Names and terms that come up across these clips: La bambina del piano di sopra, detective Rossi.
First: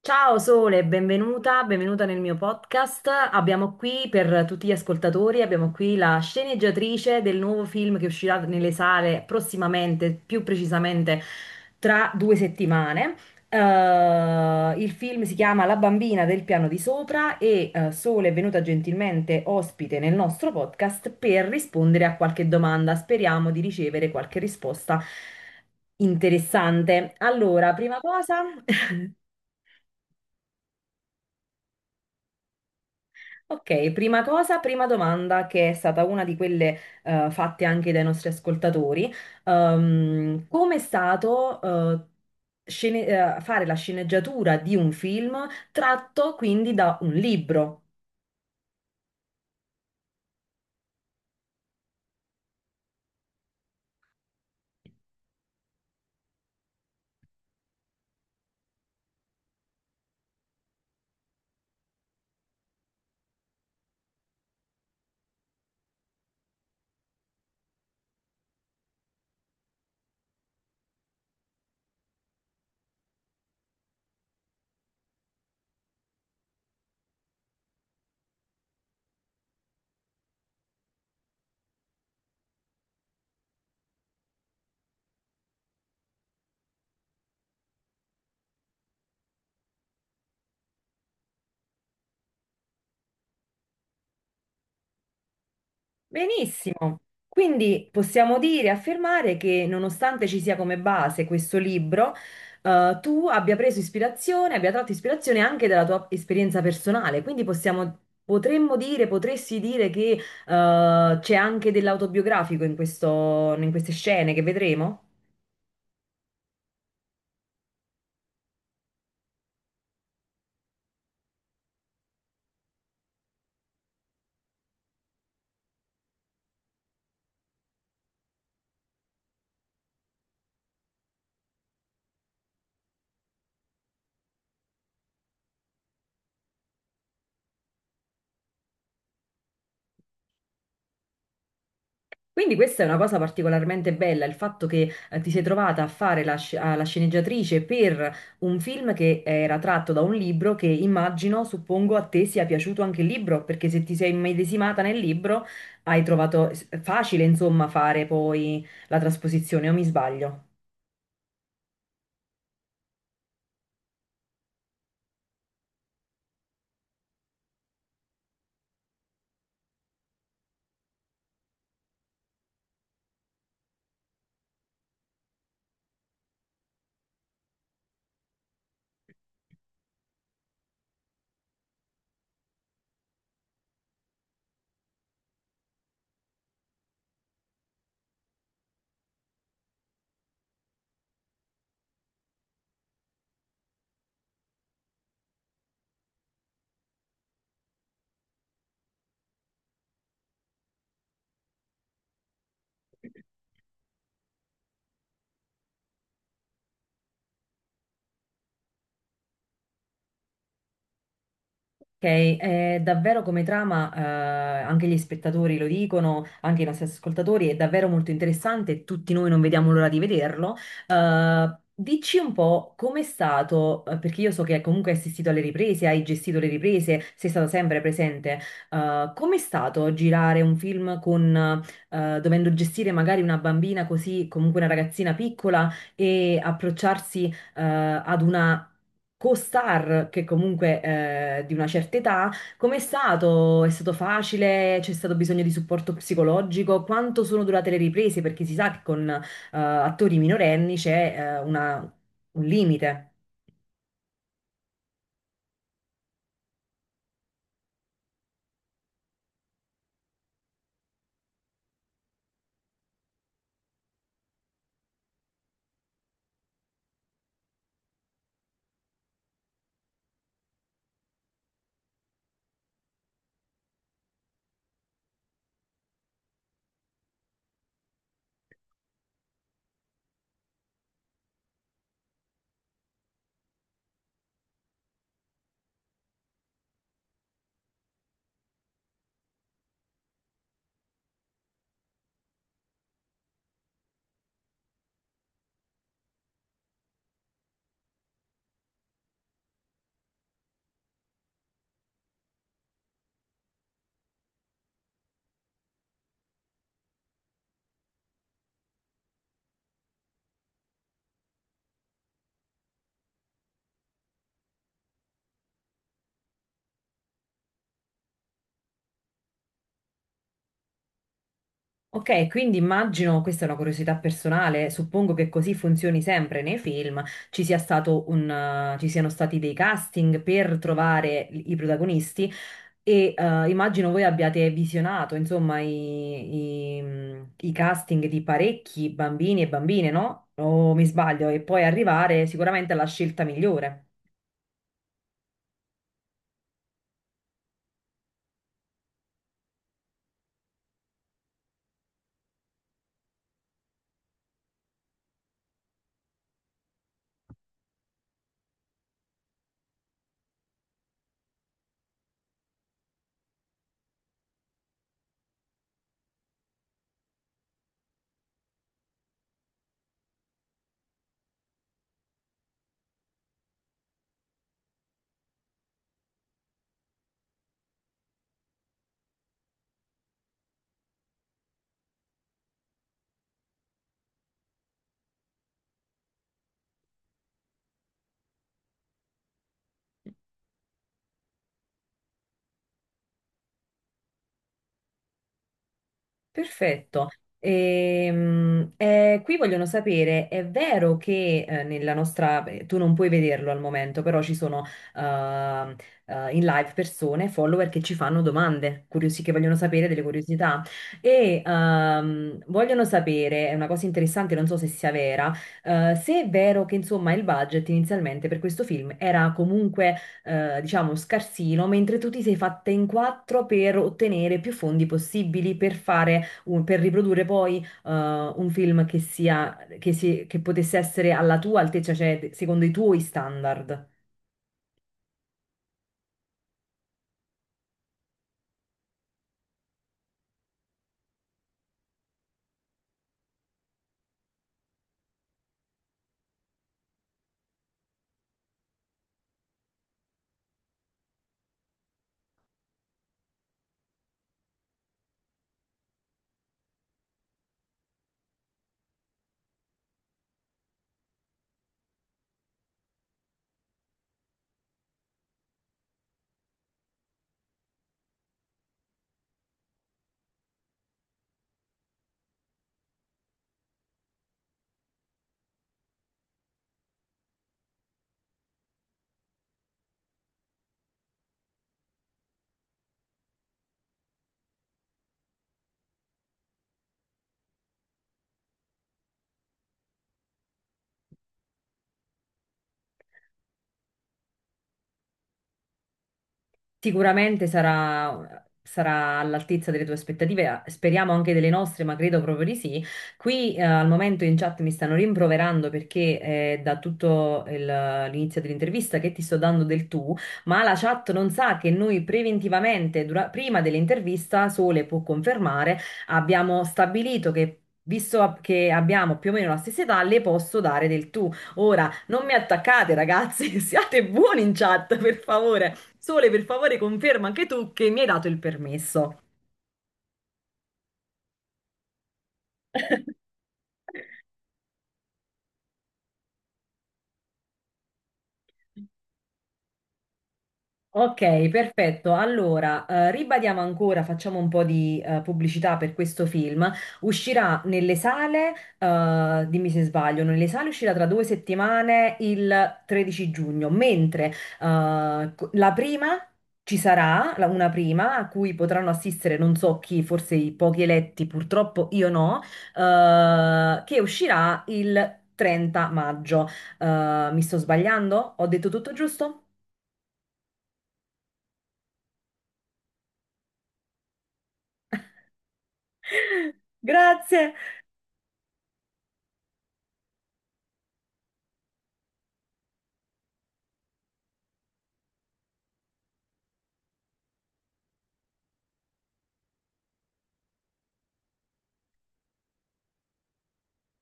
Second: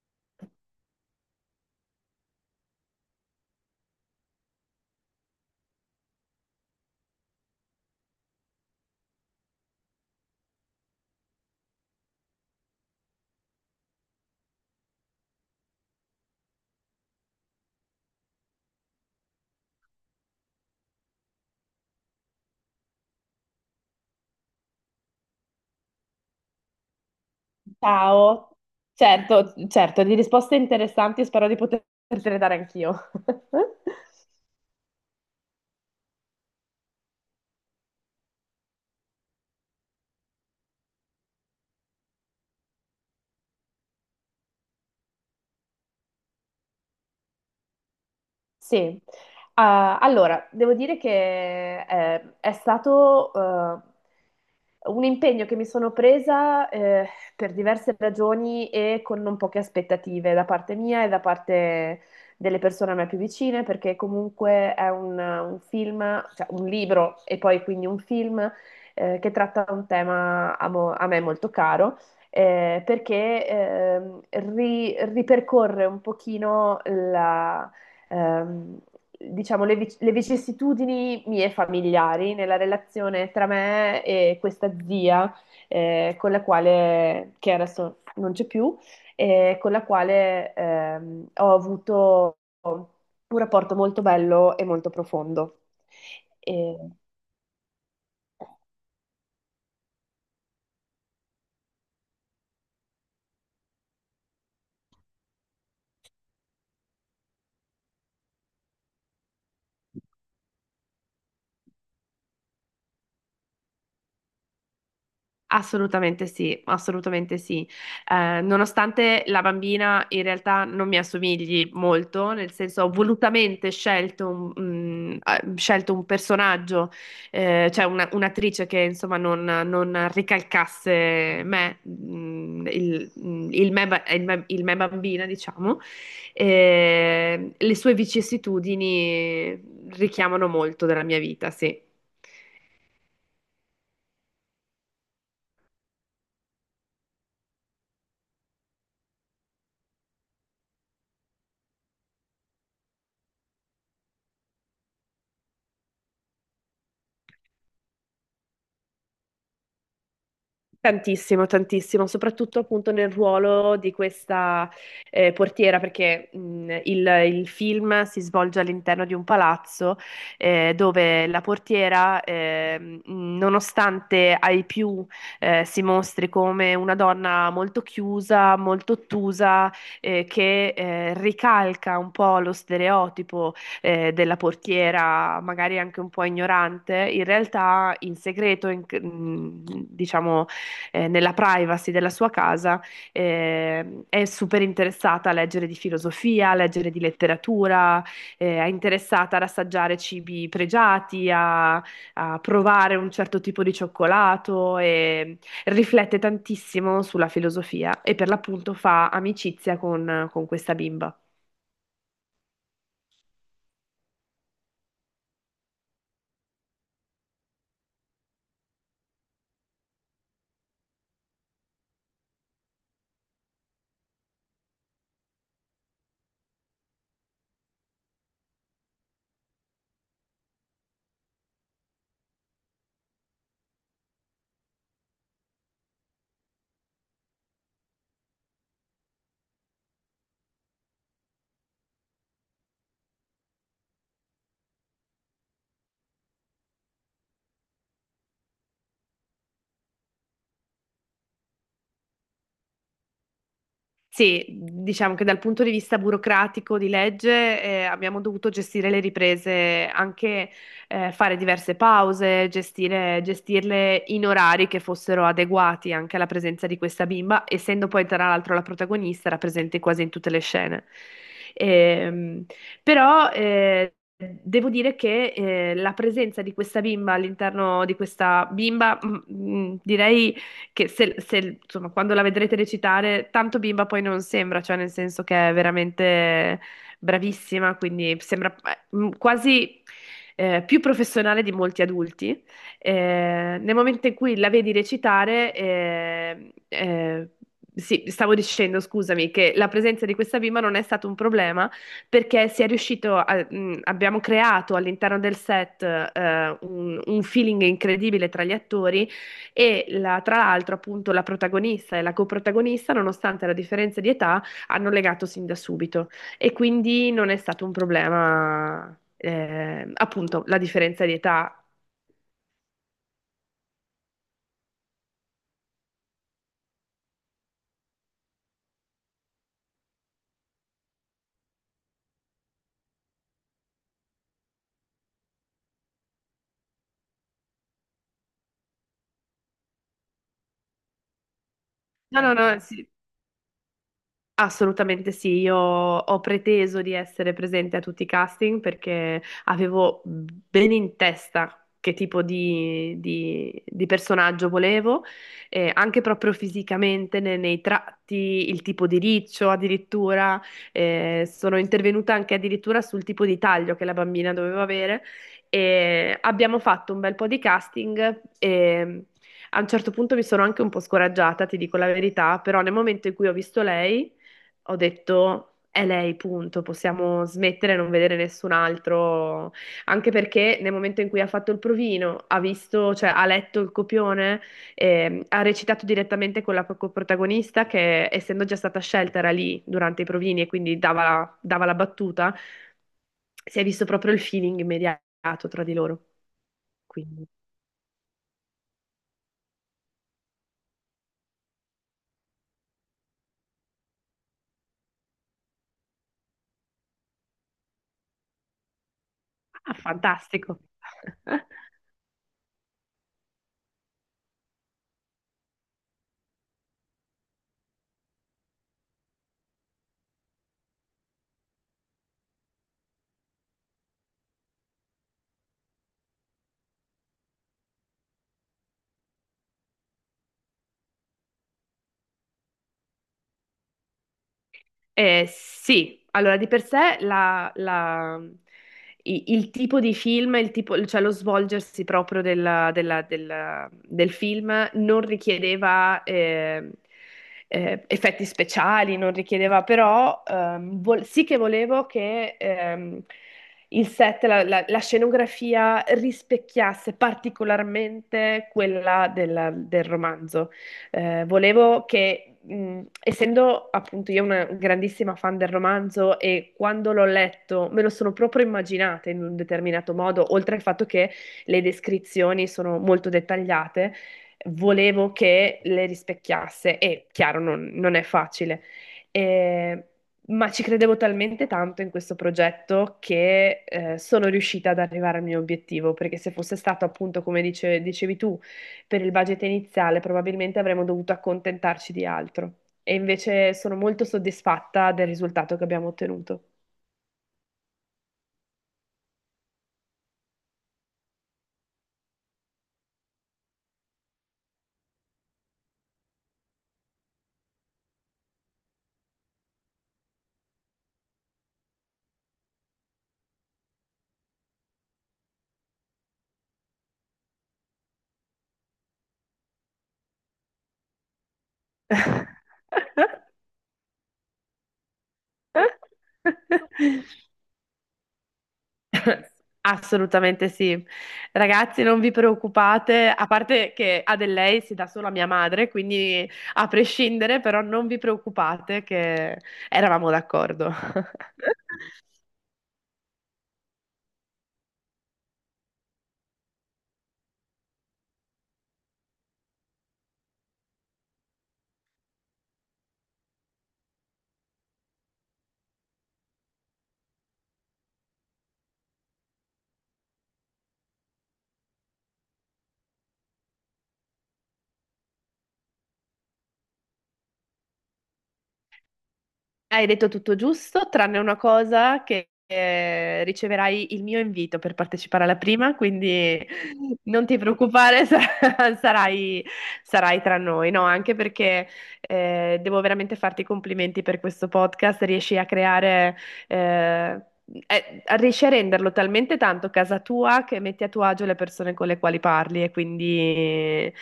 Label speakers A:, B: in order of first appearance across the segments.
A: Ciao Sole, benvenuta, benvenuta nel mio podcast. Abbiamo qui per tutti gli ascoltatori, abbiamo qui la sceneggiatrice del nuovo film che uscirà nelle sale prossimamente, più precisamente tra due settimane. Il film si chiama La bambina del piano di sopra e Sole è venuta gentilmente ospite nel nostro podcast per rispondere a qualche domanda. Speriamo di ricevere qualche risposta interessante. Allora, prima cosa...
B: Ciao. Certo, certo, di risposte interessanti, spero di potertele dare anch'io.
A: Ok, prima cosa, prima domanda che è stata una di quelle fatte anche dai nostri ascoltatori. Come è stato scene- fare la sceneggiatura di un film tratto quindi da un libro?
B: Sì, allora devo dire che è stato un impegno che mi sono presa per diverse ragioni e con non poche aspettative da parte mia e da parte delle persone a me più vicine, perché comunque è un film, cioè un libro e poi quindi un film che tratta un tema a me molto caro. Perché ripercorre un pochino ehm, diciamo, le vicissitudini mie familiari nella relazione tra me e questa zia, con la quale, che adesso non c'è più, e con la quale ho avuto un rapporto molto bello e molto profondo. E-
A: Benissimo, quindi possiamo dire e affermare che nonostante ci sia come base questo libro, tu abbia preso ispirazione, abbia tratto ispirazione anche dalla tua esperienza personale, quindi possiamo, potremmo dire, potresti dire che c'è anche dell'autobiografico in queste scene che vedremo?
B: Assolutamente sì, assolutamente sì. Nonostante la bambina in realtà non mi assomigli molto, nel senso ho volutamente scelto scelto un personaggio, cioè un'attrice che insomma non ricalcasse me, mm, il me, ba- il me bambina, diciamo. Le sue vicissitudini richiamano molto della mia vita, sì.
A: Quindi questa è una cosa particolarmente bella, il fatto che ti sei trovata a fare la sceneggiatrice per un film che era tratto da un libro che immagino, suppongo, a te sia piaciuto anche il libro, perché se ti sei immedesimata nel libro hai trovato facile, insomma, fare poi la trasposizione, o mi sbaglio?
B: Tantissimo, tantissimo, soprattutto appunto nel ruolo di questa portiera, perché il film si svolge all'interno di un palazzo dove la portiera, nonostante ai più si mostri come una donna molto chiusa, molto ottusa, che ricalca un po' lo stereotipo della portiera, magari anche un po' ignorante, in realtà in segreto, diciamo nella privacy della sua casa, è super interessata a leggere di filosofia, a leggere di letteratura, è interessata ad assaggiare cibi pregiati, a provare un certo tipo di cioccolato e riflette tantissimo sulla filosofia e per l'appunto fa amicizia con questa bimba.
A: Ok, è davvero come trama, anche gli spettatori lo dicono, anche i nostri ascoltatori, è davvero molto interessante, tutti noi non vediamo l'ora di vederlo. Dici un po' com'è stato, perché io so che comunque hai assistito alle riprese, hai gestito le riprese, sei stato sempre presente, com'è stato girare un film con, dovendo gestire magari una bambina così, comunque una ragazzina piccola e approcciarsi ad una co-star che comunque di una certa età, com'è stato? È stato facile? C'è stato bisogno di supporto psicologico? Quanto sono durate le riprese? Perché si sa che con attori minorenni c'è un limite.
B: Sì, diciamo che dal punto di vista burocratico di legge abbiamo dovuto gestire le riprese, anche fare diverse pause, gestirle in orari che fossero adeguati anche alla presenza di questa bimba, essendo poi tra l'altro la protagonista, era presente quasi in tutte le scene. Ehm, però devo dire che la presenza di questa bimba all'interno di questa bimba, direi che se, se, insomma, quando la vedrete recitare, tanto bimba poi non sembra, cioè nel senso che è veramente bravissima, quindi sembra quasi più professionale di molti adulti. Nel momento in cui la vedi recitare, sì, stavo dicendo, scusami, che la presenza di questa bimba non è stato un problema perché si è abbiamo creato all'interno del set un feeling incredibile tra gli attori tra l'altro, appunto, la protagonista e la coprotagonista, nonostante la differenza di età, hanno legato sin da subito e quindi non è stato un problema, appunto, la differenza di età.
A: Ok, quindi immagino, questa è una curiosità personale, suppongo che così funzioni sempre nei film, ci sia stato un, ci siano stati dei casting per trovare i protagonisti e immagino voi abbiate visionato, insomma, i casting di parecchi bambini e bambine, no? O mi sbaglio? E poi
B: No,
A: arrivare
B: no, no,
A: sicuramente alla
B: sì,
A: scelta migliore.
B: assolutamente sì, io ho preteso di essere presente a tutti i casting perché avevo bene in testa che tipo di personaggio volevo, anche proprio fisicamente, nei tratti, il tipo di riccio addirittura, sono intervenuta anche addirittura sul tipo di taglio che la bambina doveva avere e abbiamo fatto un bel po' di casting e a un certo punto mi sono anche un po' scoraggiata, ti dico la verità, però nel momento in cui ho visto lei ho detto è lei, punto, possiamo smettere e non vedere nessun altro, anche perché nel momento in cui ha fatto il provino, ha visto, cioè ha letto il copione, ha recitato direttamente con la protagonista che essendo già stata scelta era lì durante i provini e quindi dava dava la battuta, si è visto proprio il feeling immediato tra di loro.
A: Perfetto.
B: Quindi,
A: Qui vogliono sapere, è vero che nella nostra, beh, tu non puoi vederlo al momento, però ci sono ehm, in live persone, follower che ci fanno domande, curiosi, che vogliono
B: ah,
A: sapere delle
B: fantastico.
A: curiosità e vogliono sapere, è una cosa interessante, non so se sia vera, se è vero che insomma il budget inizialmente per questo film era comunque diciamo scarsino, mentre tu ti sei fatta in quattro per ottenere più fondi possibili per fare per riprodurre poi un film che sia, che, si- che potesse essere alla tua altezza, cioè secondo i tuoi standard.
B: Sì, allora di per sé il tipo di film, cioè lo svolgersi proprio del film non richiedeva effetti speciali, non richiedeva però, sì che volevo che il set, la scenografia rispecchiasse particolarmente quella del romanzo. Volevo che, essendo appunto io una grandissima fan del romanzo e quando l'ho letto me lo sono proprio immaginata in un determinato modo, oltre al fatto che le descrizioni sono molto dettagliate, volevo che le rispecchiasse e chiaro, non è facile. Eh, Ma ci credevo talmente tanto in questo progetto che sono riuscita ad arrivare al mio obiettivo, perché se fosse stato appunto, come dicevi tu, per il budget iniziale probabilmente avremmo dovuto accontentarci di altro. E invece sono molto soddisfatta del risultato che abbiamo ottenuto.
A: Sicuramente sarà, sarà all'altezza delle tue aspettative, speriamo anche delle nostre, ma credo proprio di sì. Qui al momento in chat mi stanno rimproverando perché da tutto l'inizio dell'intervista che ti sto dando del tu, ma la chat non sa che noi preventivamente, prima dell'intervista, Sole può confermare, abbiamo stabilito che... Visto che abbiamo più o meno la stessa età, le posso dare del tu. Ora, non mi attaccate, ragazzi, siate buoni in chat, per favore. Sole, per favore, conferma anche tu che mi hai dato il permesso.
B: Assolutamente sì. Ragazzi, non vi preoccupate, a parte che a del lei si dà solo a mia madre, quindi a prescindere, però non vi preoccupate che eravamo d'accordo.
A: Ok, perfetto. Allora, ribadiamo ancora, facciamo un po' di pubblicità per questo film. Uscirà nelle sale, dimmi se sbaglio, nelle sale uscirà tra due settimane il 13 giugno, mentre la prima ci sarà, una prima a cui potranno assistere non so chi, forse i pochi eletti, purtroppo io no, che uscirà il 30 maggio. Mi sto sbagliando? Ho detto tutto giusto?
B: Hai detto tutto giusto, tranne una cosa che riceverai il mio invito per partecipare alla prima, quindi non ti
A: Grazie.
B: preoccupare, sarai, sarai tra noi, no? Anche perché devo veramente farti i complimenti per questo podcast, riesci a creare, eh, riesci a renderlo talmente tanto casa tua che metti a tuo agio le persone con le quali parli e quindi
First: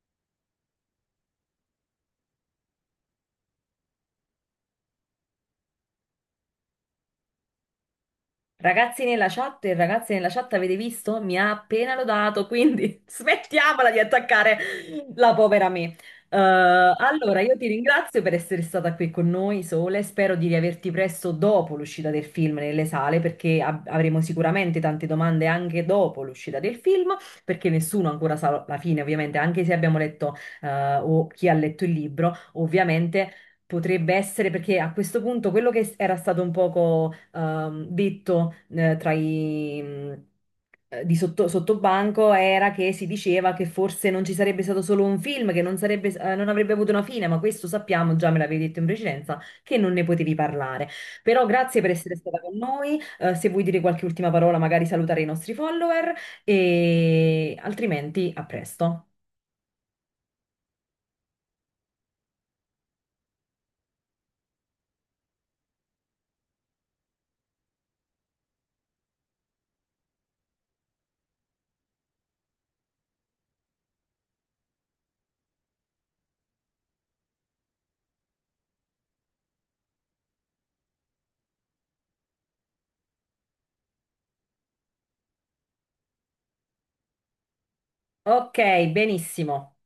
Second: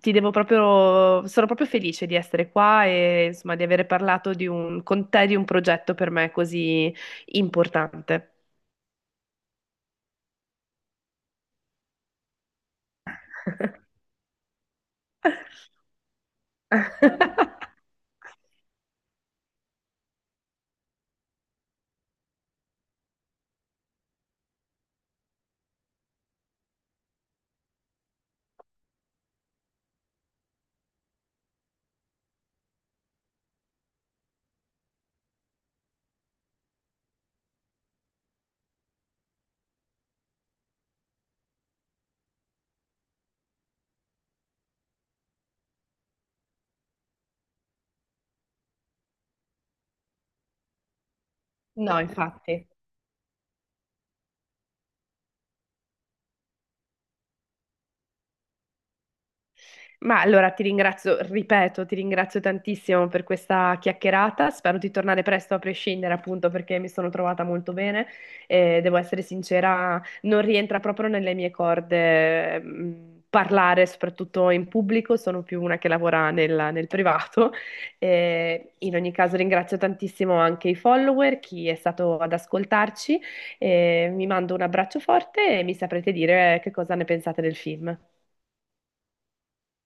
B: ti devo proprio, sono proprio felice di essere qua e insomma di aver parlato di con te di un progetto per me così importante.
A: Ragazzi nella chat e ragazze nella chat, avete visto? Mi ha appena lodato, quindi smettiamola di attaccare la povera me. Allora, io ti ringrazio per essere stata qui con noi, Sole. Spero di riaverti presto dopo l'uscita del film nelle sale, perché avremo sicuramente tante domande anche dopo l'uscita del film, perché nessuno ancora sa la fine, ovviamente, anche se abbiamo letto, o chi ha letto il libro, ovviamente. Potrebbe essere perché a questo punto quello che era stato un poco detto di sotto, sottobanco era che si diceva che forse non ci sarebbe stato solo un film, che non sarebbe, non avrebbe avuto una fine, ma questo sappiamo, già me l'avevi detto in precedenza, che non ne potevi parlare. Però grazie per
B: No,
A: essere stata con
B: infatti.
A: noi, se vuoi dire qualche ultima parola, magari salutare i nostri follower e altrimenti a presto.
B: Ma allora ti ringrazio, ripeto, ti ringrazio tantissimo per questa chiacchierata. Spero di tornare presto a prescindere, appunto, perché mi sono trovata molto bene e devo essere sincera, non rientra proprio nelle mie corde, parlare soprattutto in pubblico, sono più una che lavora nel privato. E in ogni caso ringrazio tantissimo anche i follower, chi è stato ad ascoltarci. E mi mando un abbraccio forte e mi saprete dire che cosa ne pensate del film.
A: Ok, benissimo.